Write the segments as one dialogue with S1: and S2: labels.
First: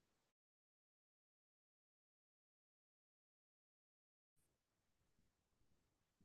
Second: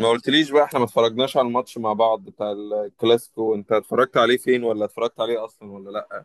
S1: ما قلتليش بقى، احنا ما اتفرجناش على الماتش مع بعض بتاع الكلاسيكو. انت اتفرجت عليه فين؟ ولا اتفرجت عليه اصلا ولا لا؟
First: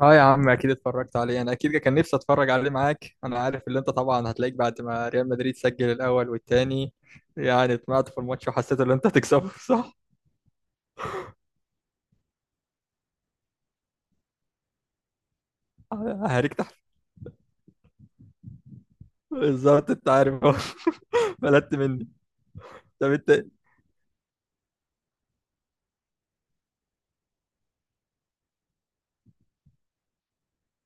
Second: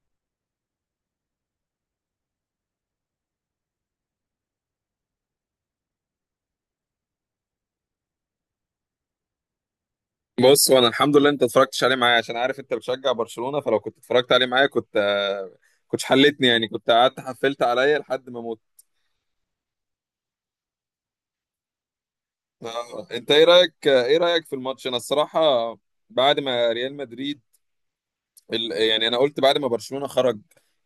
S2: اه يا عم، اكيد اتفرجت عليه. انا اكيد كان نفسي اتفرج عليه معاك. انا عارف اللي انت طبعا هتلاقيك بعد ما ريال مدريد سجل الاول والتاني، يعني طمعت في الماتش وحسيت ان انت هتكسبه، صح؟
S1: بص، وانا الحمد لله انت اتفرجتش عليه معايا عشان عارف انت بتشجع برشلونة. فلو كنت اتفرجت عليه معايا كنت كنتش حلتني،
S2: هريك
S1: يعني
S2: تحت.
S1: كنت قعدت حفلت عليا لحد ما موت.
S2: بالظبط، انت عارف اهو. بلدت مني. طب
S1: انت
S2: انت.
S1: ايه رايك في الماتش؟ انا الصراحة بعد ما ريال مدريد يعني انا قلت بعد ما برشلونة خرج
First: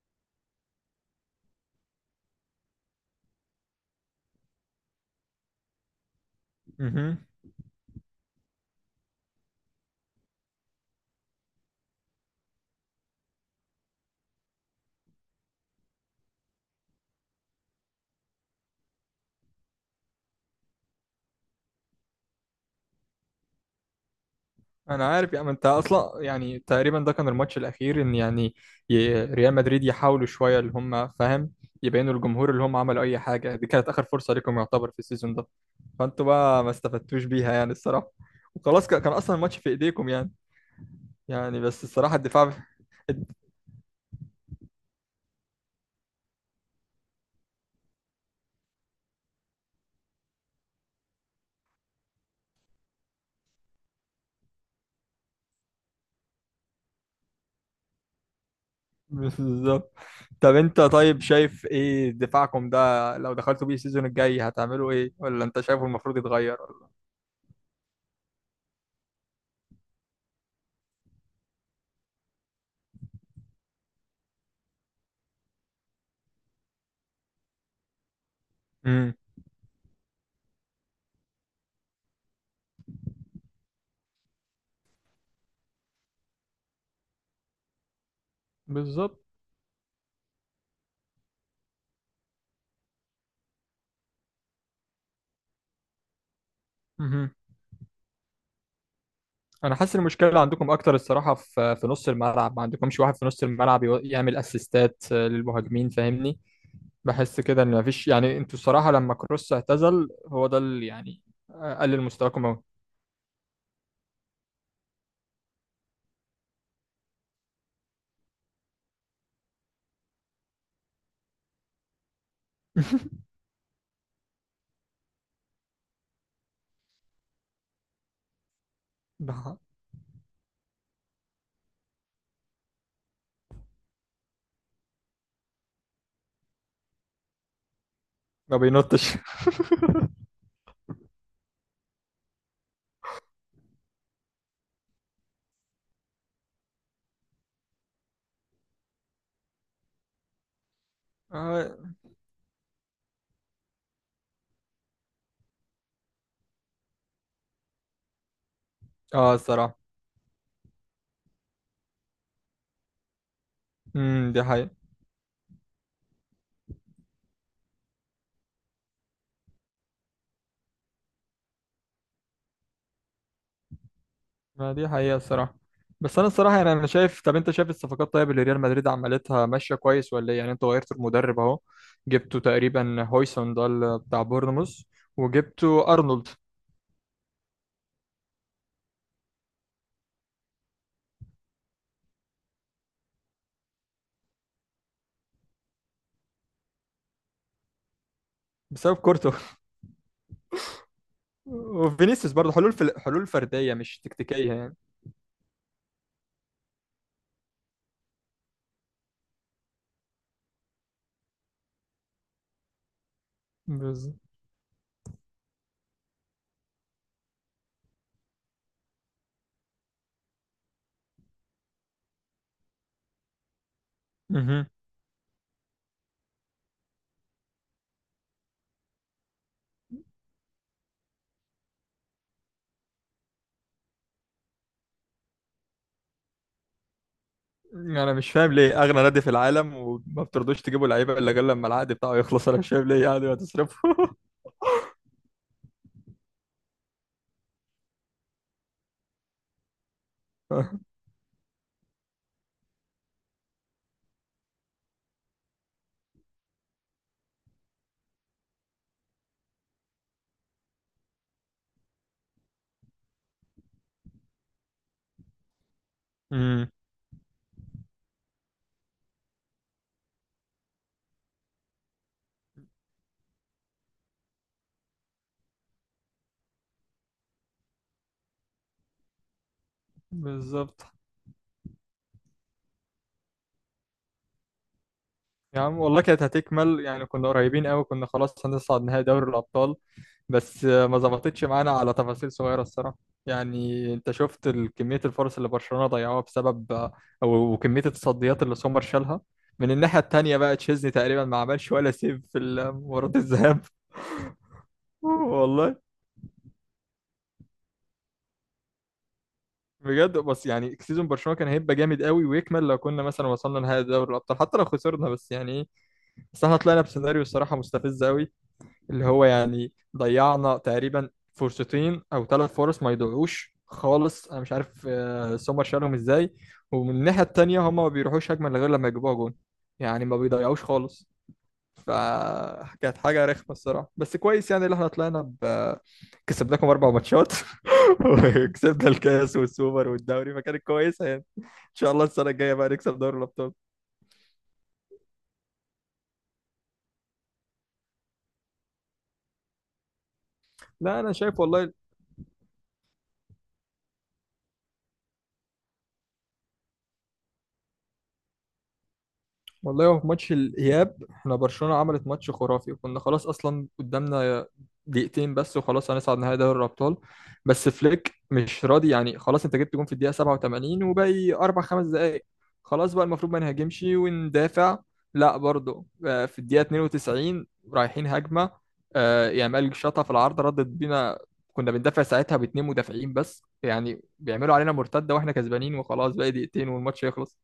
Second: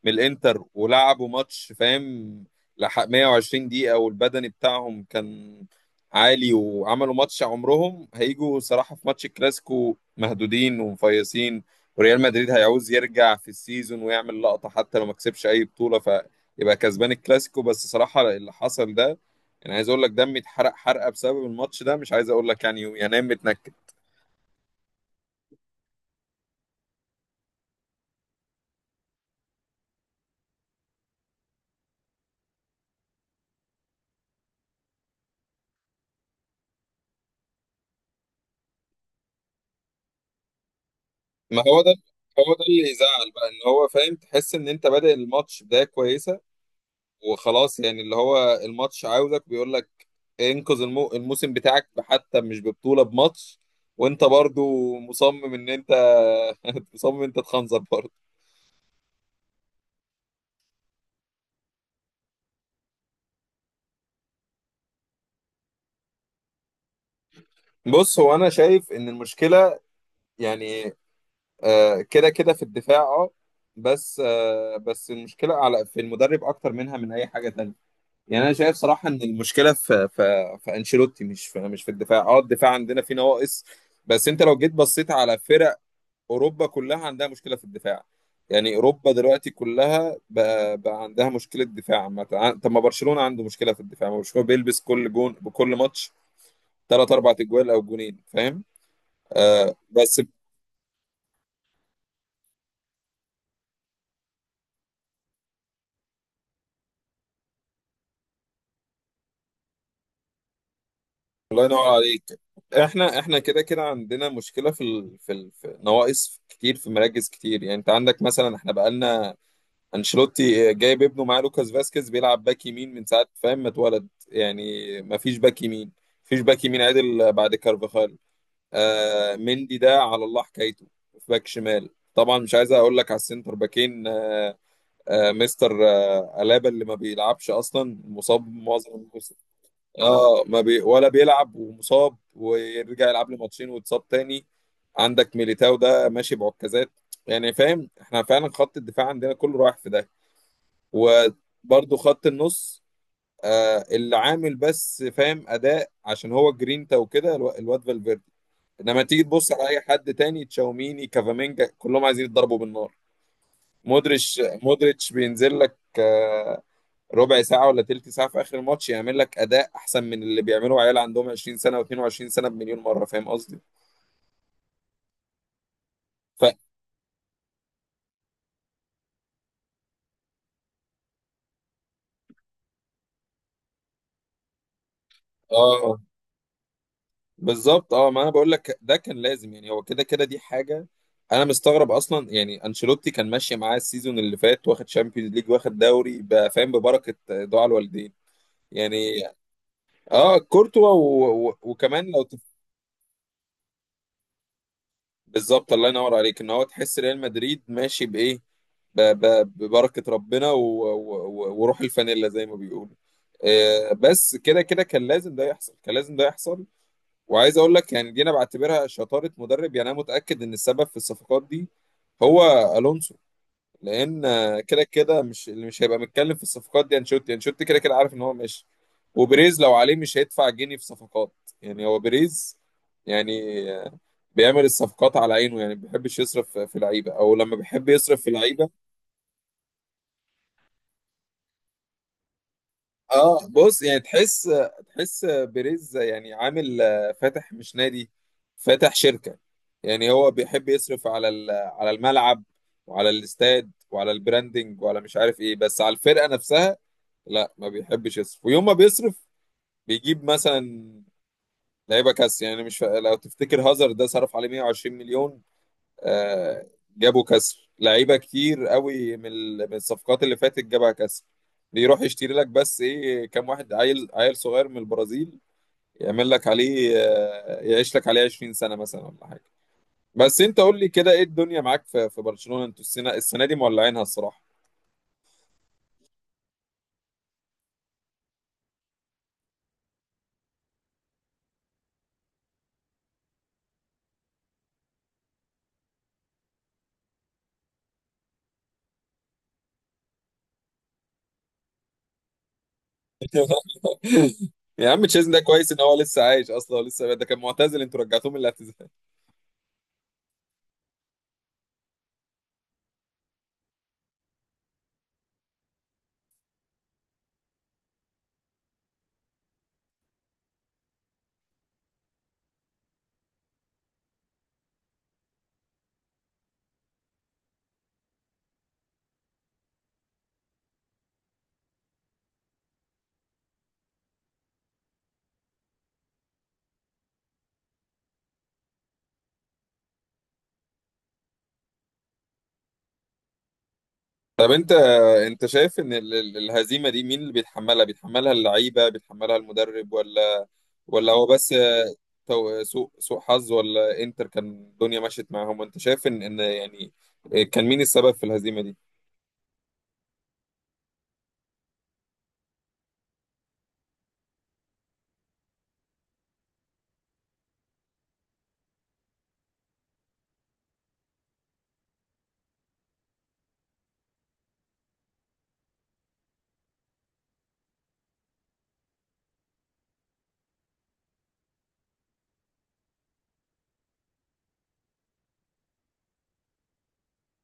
S1: من الانتر ولعبوا ماتش، فاهم، لحق 120 دقيقة والبدني بتاعهم كان عالي، وعملوا
S2: مهم.
S1: ماتش عمرهم. هيجوا صراحة في ماتش الكلاسيكو مهدودين ومفيصين. وريال مدريد هيعوز يرجع في السيزون ويعمل لقطة، حتى لو ما كسبش اي بطولة فيبقى كسبان الكلاسيكو. بس صراحة اللي حصل ده، انا عايز اقول لك دمي اتحرق حرقة بسبب الماتش ده، مش عايز اقول لك يعني ينام متنكد.
S2: انا عارف يا عم، انت اصلا يعني تقريبا ده كان الماتش الاخير ان يعني ريال مدريد يحاولوا شويه، اللي هم فاهم يبينوا للجمهور اللي هم عملوا اي حاجه، دي كانت اخر فرصه ليكم يعتبر في السيزون ده، فانتوا بقى ما استفدتوش بيها، يعني الصراحه. وخلاص، كان اصلا الماتش في ايديكم يعني. يعني
S1: ما هو
S2: بس
S1: ده،
S2: الصراحه الدفاع.
S1: هو ده اللي يزعل بقى. ان هو فاهم، تحس ان انت بادئ الماتش بداية كويسة، وخلاص يعني اللي هو الماتش عاوزك بيقول لك انقذ الموسم بتاعك حتى مش ببطولة، بماتش. وانت برضو مصمم ان انت مصمم انت تخنزر برضو.
S2: بالظبط. طب انت، طيب شايف ايه دفاعكم ده؟ لو دخلتوا بيه السيزون الجاي، هتعملوا ايه؟ ولا انت شايفه المفروض يتغير؟
S1: بص، هو انا شايف ان المشكلة، يعني كده كده في الدفاع، اه. بس المشكلة على في المدرب اكتر منها من اي حاجة تانية. يعني انا شايف صراحه
S2: امم
S1: ان المشكله في انشيلوتي، مش في الدفاع. اه، الدفاع عندنا فيه نواقص، بس انت لو جيت بصيت على فرق اوروبا كلها عندها مشكله في الدفاع. يعني اوروبا
S2: بالظبط.
S1: دلوقتي كلها بقى عندها مشكله دفاع عامة. طب، ما برشلونه عنده مشكله في الدفاع، ما برشلونه بيلبس كل جون بكل ماتش، ثلاث
S2: مهم.
S1: اربع اجوال او جونين، فاهم؟
S2: انا حاسس إن
S1: بس
S2: المشكله عندكم اكتر الصراحه في نص الملعب، ما عندكمش واحد في نص الملعب يعمل اسيستات، للمهاجمين، فاهمني؟ بحس كده ان مفيش، يعني انتوا الصراحه لما كروس اعتزل، هو ده اللي يعني
S1: الله ينور
S2: قلل
S1: عليك.
S2: مستواكم قوي.
S1: احنا كده كده عندنا مشكله في نواقص كتير في مراكز كتير. يعني انت عندك مثلا، احنا بقالنا انشيلوتي جايب ابنه معاه لوكاس فاسكيز بيلعب باك يمين من ساعه، فاهم، ما اتولد يعني. ما فيش باك يمين، مفيش باك يمين عدل بعد كارفاخال.
S2: ده
S1: مندي ده على الله حكايته. في باك شمال طبعا مش عايز اقول لك، على السنتر باكين مستر الابا اللي ما بيلعبش اصلا، مصاب
S2: ما
S1: معظم
S2: بينطش.
S1: الموسم. اه، ما بي ولا بيلعب ومصاب، ويرجع يلعب له ماتشين ويتصاب تاني. عندك ميليتاو ده ماشي بعكازات. يعني فاهم، احنا فعلا خط الدفاع عندنا كله رايح في ده.
S2: اه.
S1: وبرضه خط النص اللي عامل بس فاهم اداء عشان هو جرينتا وكده، الواد فالفيردي. انما تيجي تبص على
S2: الصراحة.
S1: اي حد تاني، تشاوميني، كافامينجا، كلهم عايزين يتضربوا بالنار. مودريتش،
S2: دي حقيقة.
S1: مودريتش بينزل لك ربع ساعة ولا تلت ساعة في آخر الماتش، يعمل لك أداء أحسن من اللي بيعمله عيال عندهم 20 سنة و22 سنة بمليون مرة، فاهم قصدي؟
S2: ما دي حقيقة الصراحة. بس انا
S1: ف...
S2: الصراحة يعني انا شايف، طب انت شايف الصفقات طيب اللي ريال مدريد عملتها ماشية كويس ولا ايه؟ يعني انت غيرت المدرب اهو، جبتوا تقريبا هويسون ده بتاع بورنموث، وجبتوا
S1: اه،
S2: ارنولد.
S1: بالظبط. اه، ما انا بقول لك ده كان لازم، يعني هو كده كده دي حاجه. انا مستغرب اصلا يعني، انشيلوتي كان ماشي معاه السيزون اللي فات، واخد شامبيونز ليج واخد دوري بقى، فاهم، ببركه دعاء الوالدين.
S2: بسبب
S1: يعني
S2: كورتو.
S1: اه، كورتوا وكمان
S2: وفينيسيوس برضه، حلول في حلول فردية مش تكتيكية يعني.
S1: بالظبط. الله ينور عليك، ان هو تحس ريال مدريد ماشي بايه، ب... ب... ببركه ربنا وروح الفانيلا زي ما بيقولوا.
S2: بالظبط.
S1: بس كده كده كان لازم ده يحصل، كان لازم ده يحصل. وعايز اقول لك يعني، دي انا بعتبرها شطاره مدرب. يعني انا متاكد ان السبب في الصفقات دي هو الونسو. لان
S2: مهم.
S1: كده كده مش اللي مش هيبقى متكلم في الصفقات دي انشيلوتي. انشيلوتي كده كده عارف ان هو ماشي، وبريز لو عليه مش هيدفع جنيه في صفقات. يعني هو بريز يعني، آه، بيعمل الصفقات على عينه، يعني ما بيحبش يصرف في لعيبه، او لما بيحب
S2: انا
S1: يصرف في
S2: مش فاهم
S1: لعيبه.
S2: ليه اغنى نادي في العالم وما بترضوش تجيبوا لعيبه الا غير لما العقد بتاعه يخلص؟ انا مش فاهم ليه، يعني
S1: اه
S2: هتصرفه.
S1: بص، يعني تحس، تحس بيريز يعني عامل فاتح مش نادي، فاتح شركة. يعني هو بيحب يصرف على على الملعب وعلى الاستاد وعلى البراندنج وعلى مش عارف ايه، بس على الفرقة نفسها لا ما بيحبش يصرف. ويوم ما بيصرف بيجيب مثلا لعيبة كاس، يعني مش فا... لو تفتكر هازارد ده صرف عليه 120 مليون. آه،
S2: امم
S1: جابوا كسر لعيبه كتير قوي من الصفقات اللي فاتت جابها كسر. بيروح يشتري لك بس ايه، كام واحد عيل، عيل صغير من البرازيل يعمل لك عليه يعيش لك عليه 20 سنه مثلا ولا حاجه. بس انت قول
S2: بالظبط.
S1: لي كده، ايه الدنيا معاك في برشلونه، انتوا السنه دي مولعينها الصراحه؟
S2: يا عم والله كانت هتكمل يعني، كنا قريبين قوي، كنا خلاص هنصعد نهائي دوري الأبطال، بس ما ظبطتش معانا على تفاصيل صغيرة الصراحة. يعني انت شفت كمية الفرص اللي برشلونة ضيعوها بسبب و- وكمية التصديات اللي سومر شالها. من الناحية التانية بقى، تشيزني تقريبا ما عملش ولا سيف في مباراة الذهاب.
S1: يا عم، تشيزن ده كويس
S2: والله.
S1: ان هو لسه عايش اصلا، ولسه ده كان معتزل انتوا رجعتوه من الاعتزال.
S2: بجد، بس يعني سيزون برشلونة كان هيبقى جامد قوي ويكمل لو كنا مثلا وصلنا نهائي دوري الأبطال، حتى لو خسرنا، بس يعني ايه. بس احنا طلعنا بسيناريو الصراحة مستفز قوي، اللي هو يعني ضيعنا تقريبا فرصتين او ثلاث فرص ما يضيعوش خالص، انا مش عارف سومر شالهم ازاي. ومن الناحيه التانيه، هما ما بيروحوش هجمه غير لما يجيبوها جون، يعني ما بيضيعوش خالص. فكانت حاجه رخمه الصراحه. بس كويس يعني اللي احنا طلعنا كسبناكم اربع ماتشات. وكسبنا الكاس والسوبر والدوري، فكانت كويسه يعني. ان شاء الله السنه الجايه بقى نكسب دوري الابطال.
S1: طب انت، انت شايف ان الهزيمه دي مين اللي بيتحملها؟ بيتحملها اللعيبه، بيتحملها المدرب، ولا
S2: لا
S1: ولا
S2: انا
S1: هو
S2: شايف
S1: بس
S2: والله.
S1: سوء حظ، ولا انتر كان الدنيا مشيت معاهم؟ وانت شايف ان يعني، كان مين السبب في الهزيمة دي؟
S2: هو في ماتش الإياب، احنا برشلونة عملت ماتش خرافي، وكنا خلاص أصلا قدامنا دقيقتين بس وخلاص هنصعد نهائي دوري الأبطال، بس فليك مش راضي يعني. خلاص أنت جبت جون في الدقيقة 87 وباقي أربع خمس دقايق، خلاص بقى المفروض ما نهاجمش وندافع. لا برضه في الدقيقة 92 رايحين هجمة، يامال شاطها في العارضة ردت بينا. كنا بندافع ساعتها باتنين مدافعين بس، يعني بيعملوا علينا مرتدة واحنا كسبانين وخلاص باقي دقيقتين والماتش يخلص،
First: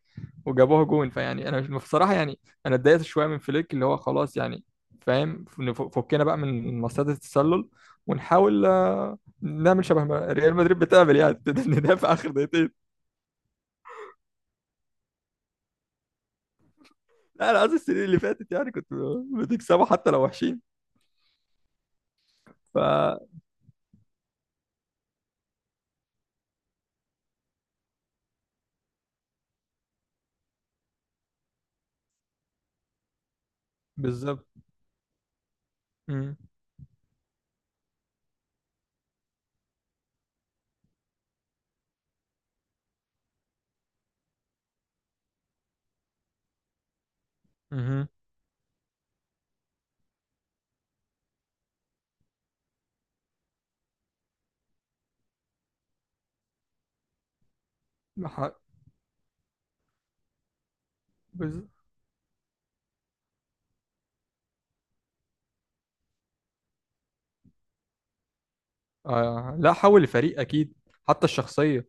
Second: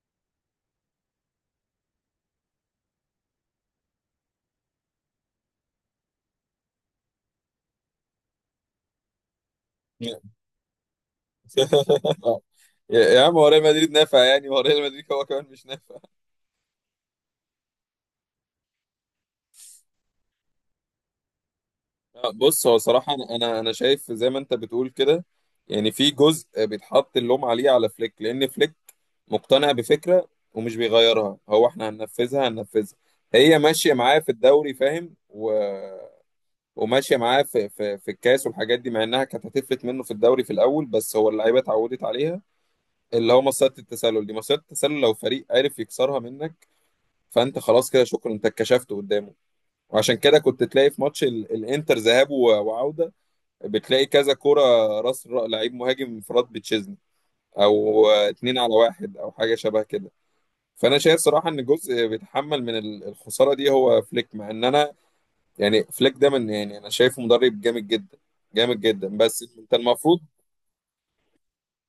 S2: وجابوها جون. فيعني انا مش بصراحه يعني، انا اتضايقت شويه من فليك، اللي هو خلاص يعني فاهم، فكنا بقى من مصيدة التسلل، ونحاول نعمل شبه ما ريال مدريد بتعمل يعني. ندافع اخر دقيقتين.
S1: يا عم، هو ريال مدريد نافع يعني؟ هو ريال مدريد هو كمان مش نافع.
S2: لا انا قصدي السنين اللي فاتت يعني، كنت بتكسبوا حتى لو وحشين.
S1: بص، هو
S2: ف
S1: صراحة انا انا أنا شايف زي ما انت بتقول كده. يعني في جزء بيتحط اللوم عليه على فليك، لان فليك مقتنع بفكرة ومش بيغيرها. هو احنا هننفذها هننفذها، هي ماشية معاه في
S2: بالظبط.
S1: الدوري، فاهم.
S2: مم.
S1: وماشيه معاه في الكاس والحاجات دي، مع انها كانت هتفلت منه في الدوري في الاول، بس هو اللعيبه اتعودت عليها. اللي هو مصيده التسلل دي، مصيده التسلل لو فريق عرف يكسرها منك فانت خلاص كده،
S2: مهم.
S1: شكرا، انت اتكشفت قدامه. وعشان كده كنت تلاقي في ماتش الانتر ذهاب وعوده بتلاقي كذا كوره، راس لعيب مهاجم انفراد بتشيزني، او
S2: ح-
S1: اتنين على واحد، او حاجه شبه كده. فانا شايف صراحه ان
S2: بز-
S1: جزء بيتحمل من الخساره دي هو فليك، مع ان انا يعني، فليك ده من يعني انا شايفه مدرب جامد جدا، جامد جدا، بس
S2: لا،
S1: انت
S2: حول
S1: المفروض.
S2: الفريق اكيد، حتى الشخصيه.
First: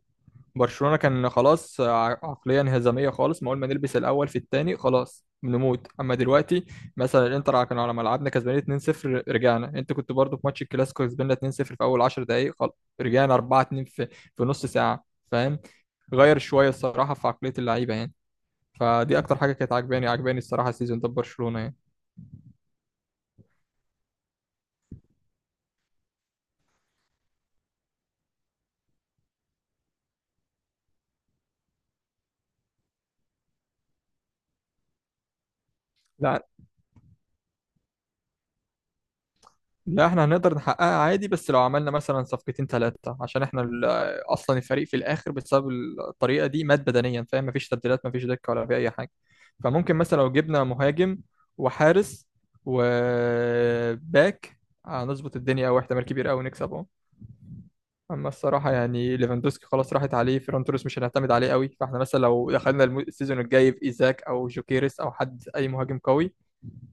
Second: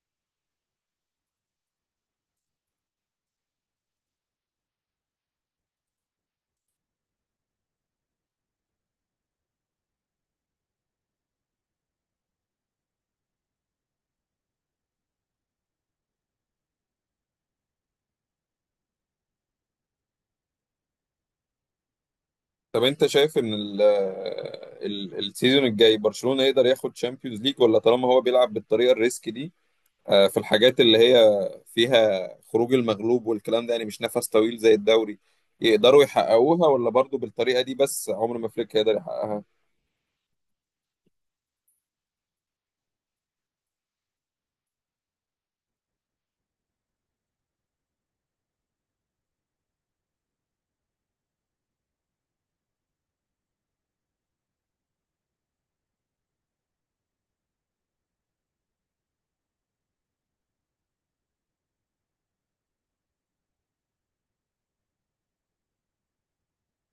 S2: برشلونة كان خلاص عقلية انهزامية خالص، ما أول ما نلبس الأول في التاني خلاص بنموت. أما دلوقتي مثلا، الإنتر كان على ملعبنا كسبانين 2-0 رجعنا، أنت كنت برضو في ماتش الكلاسيكو كسبنا 2-0 في أول 10 دقايق، خلاص رجعنا 4-2 في نص ساعة، فاهم؟ غير شوية الصراحة في عقلية اللعيبة يعني. فدي أكتر حاجة كانت عجباني، عجباني الصراحة السيزون ده في برشلونة يعني.
S1: طب انت شايف ان ال ال السيزون الجاي برشلونة يقدر ياخد شامبيونز ليج؟ ولا طالما هو بيلعب بالطريقة الريسك دي، في الحاجات اللي هي فيها خروج المغلوب والكلام ده، يعني مش نفس طويل زي الدوري، يقدروا
S2: لا.
S1: يحققوها، ولا برضو بالطريقة دي بس عمر ما فليك هيقدر يحققها؟
S2: لا احنا هنقدر نحققها عادي، بس لو عملنا مثلا صفقتين ثلاثة، عشان احنا اصلا الفريق في الاخر بسبب الطريقة دي مات بدنيا، فاهم؟ مفيش تبديلات، مفيش دكة، ولا في اي حاجة. فممكن مثلا لو جبنا مهاجم، وحارس، وباك، هنظبط الدنيا، او احتمال كبير قوي نكسب اهو. اما الصراحة يعني، ليفاندوسكي خلاص راحت عليه، فيران توريس مش هنعتمد عليه قوي، فاحنا مثلا لو دخلنا السيزون الجاي بإيزاك او جوكيريس او حد اي مهاجم قوي،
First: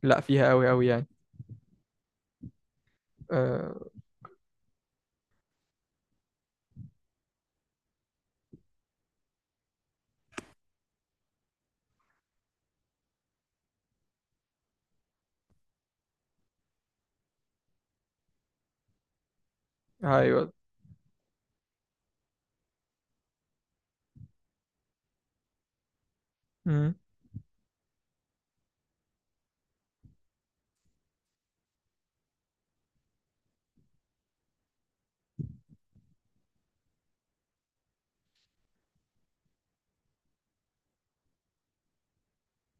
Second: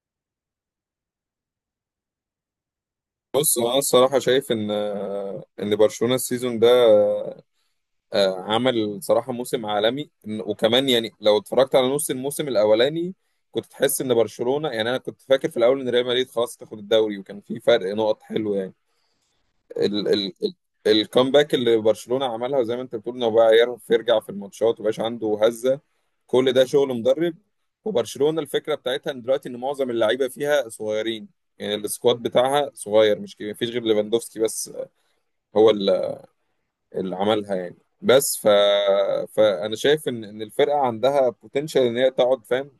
S2: لا فيها قوي قوي يعني.
S1: بص، انا
S2: اه.
S1: الصراحة شايف ان ان برشلونة السيزون ده عمل صراحة موسم عالمي. وكمان يعني لو اتفرجت على نص الموسم الأولاني كنت تحس إن برشلونة يعني، أنا كنت فاكر في الأول إن ريال مدريد خلاص تاخد الدوري، وكان في فرق نقط حلو يعني. ال ال
S2: ايوه.
S1: ال الكامباك اللي برشلونة عملها زي ما أنت بتقول، إنه بقى يعرف يرجع في الماتشات ومبقاش عنده هزة، كل ده شغل
S2: امم
S1: مدرب. وبرشلونة الفكرة بتاعتها إن دلوقتي إن معظم اللعيبة فيها صغيرين، يعني السكواد بتاعها صغير مش كبير، مفيش غير ليفاندوفسكي بس هو اللي عملها يعني. بس فانا شايف ان الفرقه عندها بوتنشال ان هي تقعد، فاهم،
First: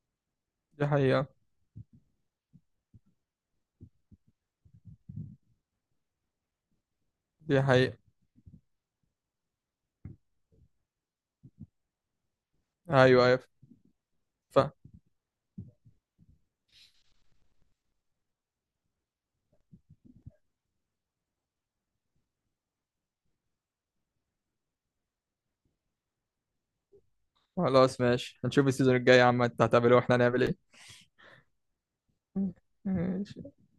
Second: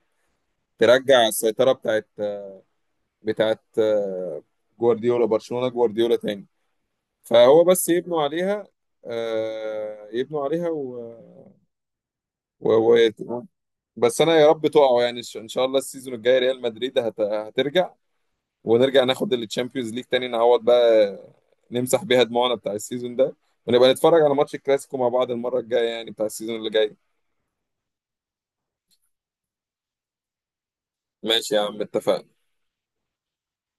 S2: دي
S1: ترجع
S2: حقيقة.
S1: السيطره بتاعت جوارديولا، برشلونه جوارديولا تاني.
S2: دي
S1: فهو بس
S2: حقيقة.
S1: يبنوا عليها، يبنوا عليها و... و...
S2: ايوه، ايوه،
S1: بس انا يا رب
S2: فاهم.
S1: تقعوا يعني، ان شاء الله السيزون الجاي ريال مدريد هترجع، ونرجع ناخد التشامبيونز ليج تاني، نعوض بقى، نمسح بيها دموعنا بتاع السيزون ده، ونبقى نتفرج على ماتش الكلاسيكو مع بعض المره الجايه يعني بتاع السيزون اللي جاي.
S2: خلاص ماشي، هنشوف السيزون الجاي يا عم انت هتعمل ايه واحنا هنعمل ايه.
S1: ماشي يا عم، اتفقنا.
S2: ماشي.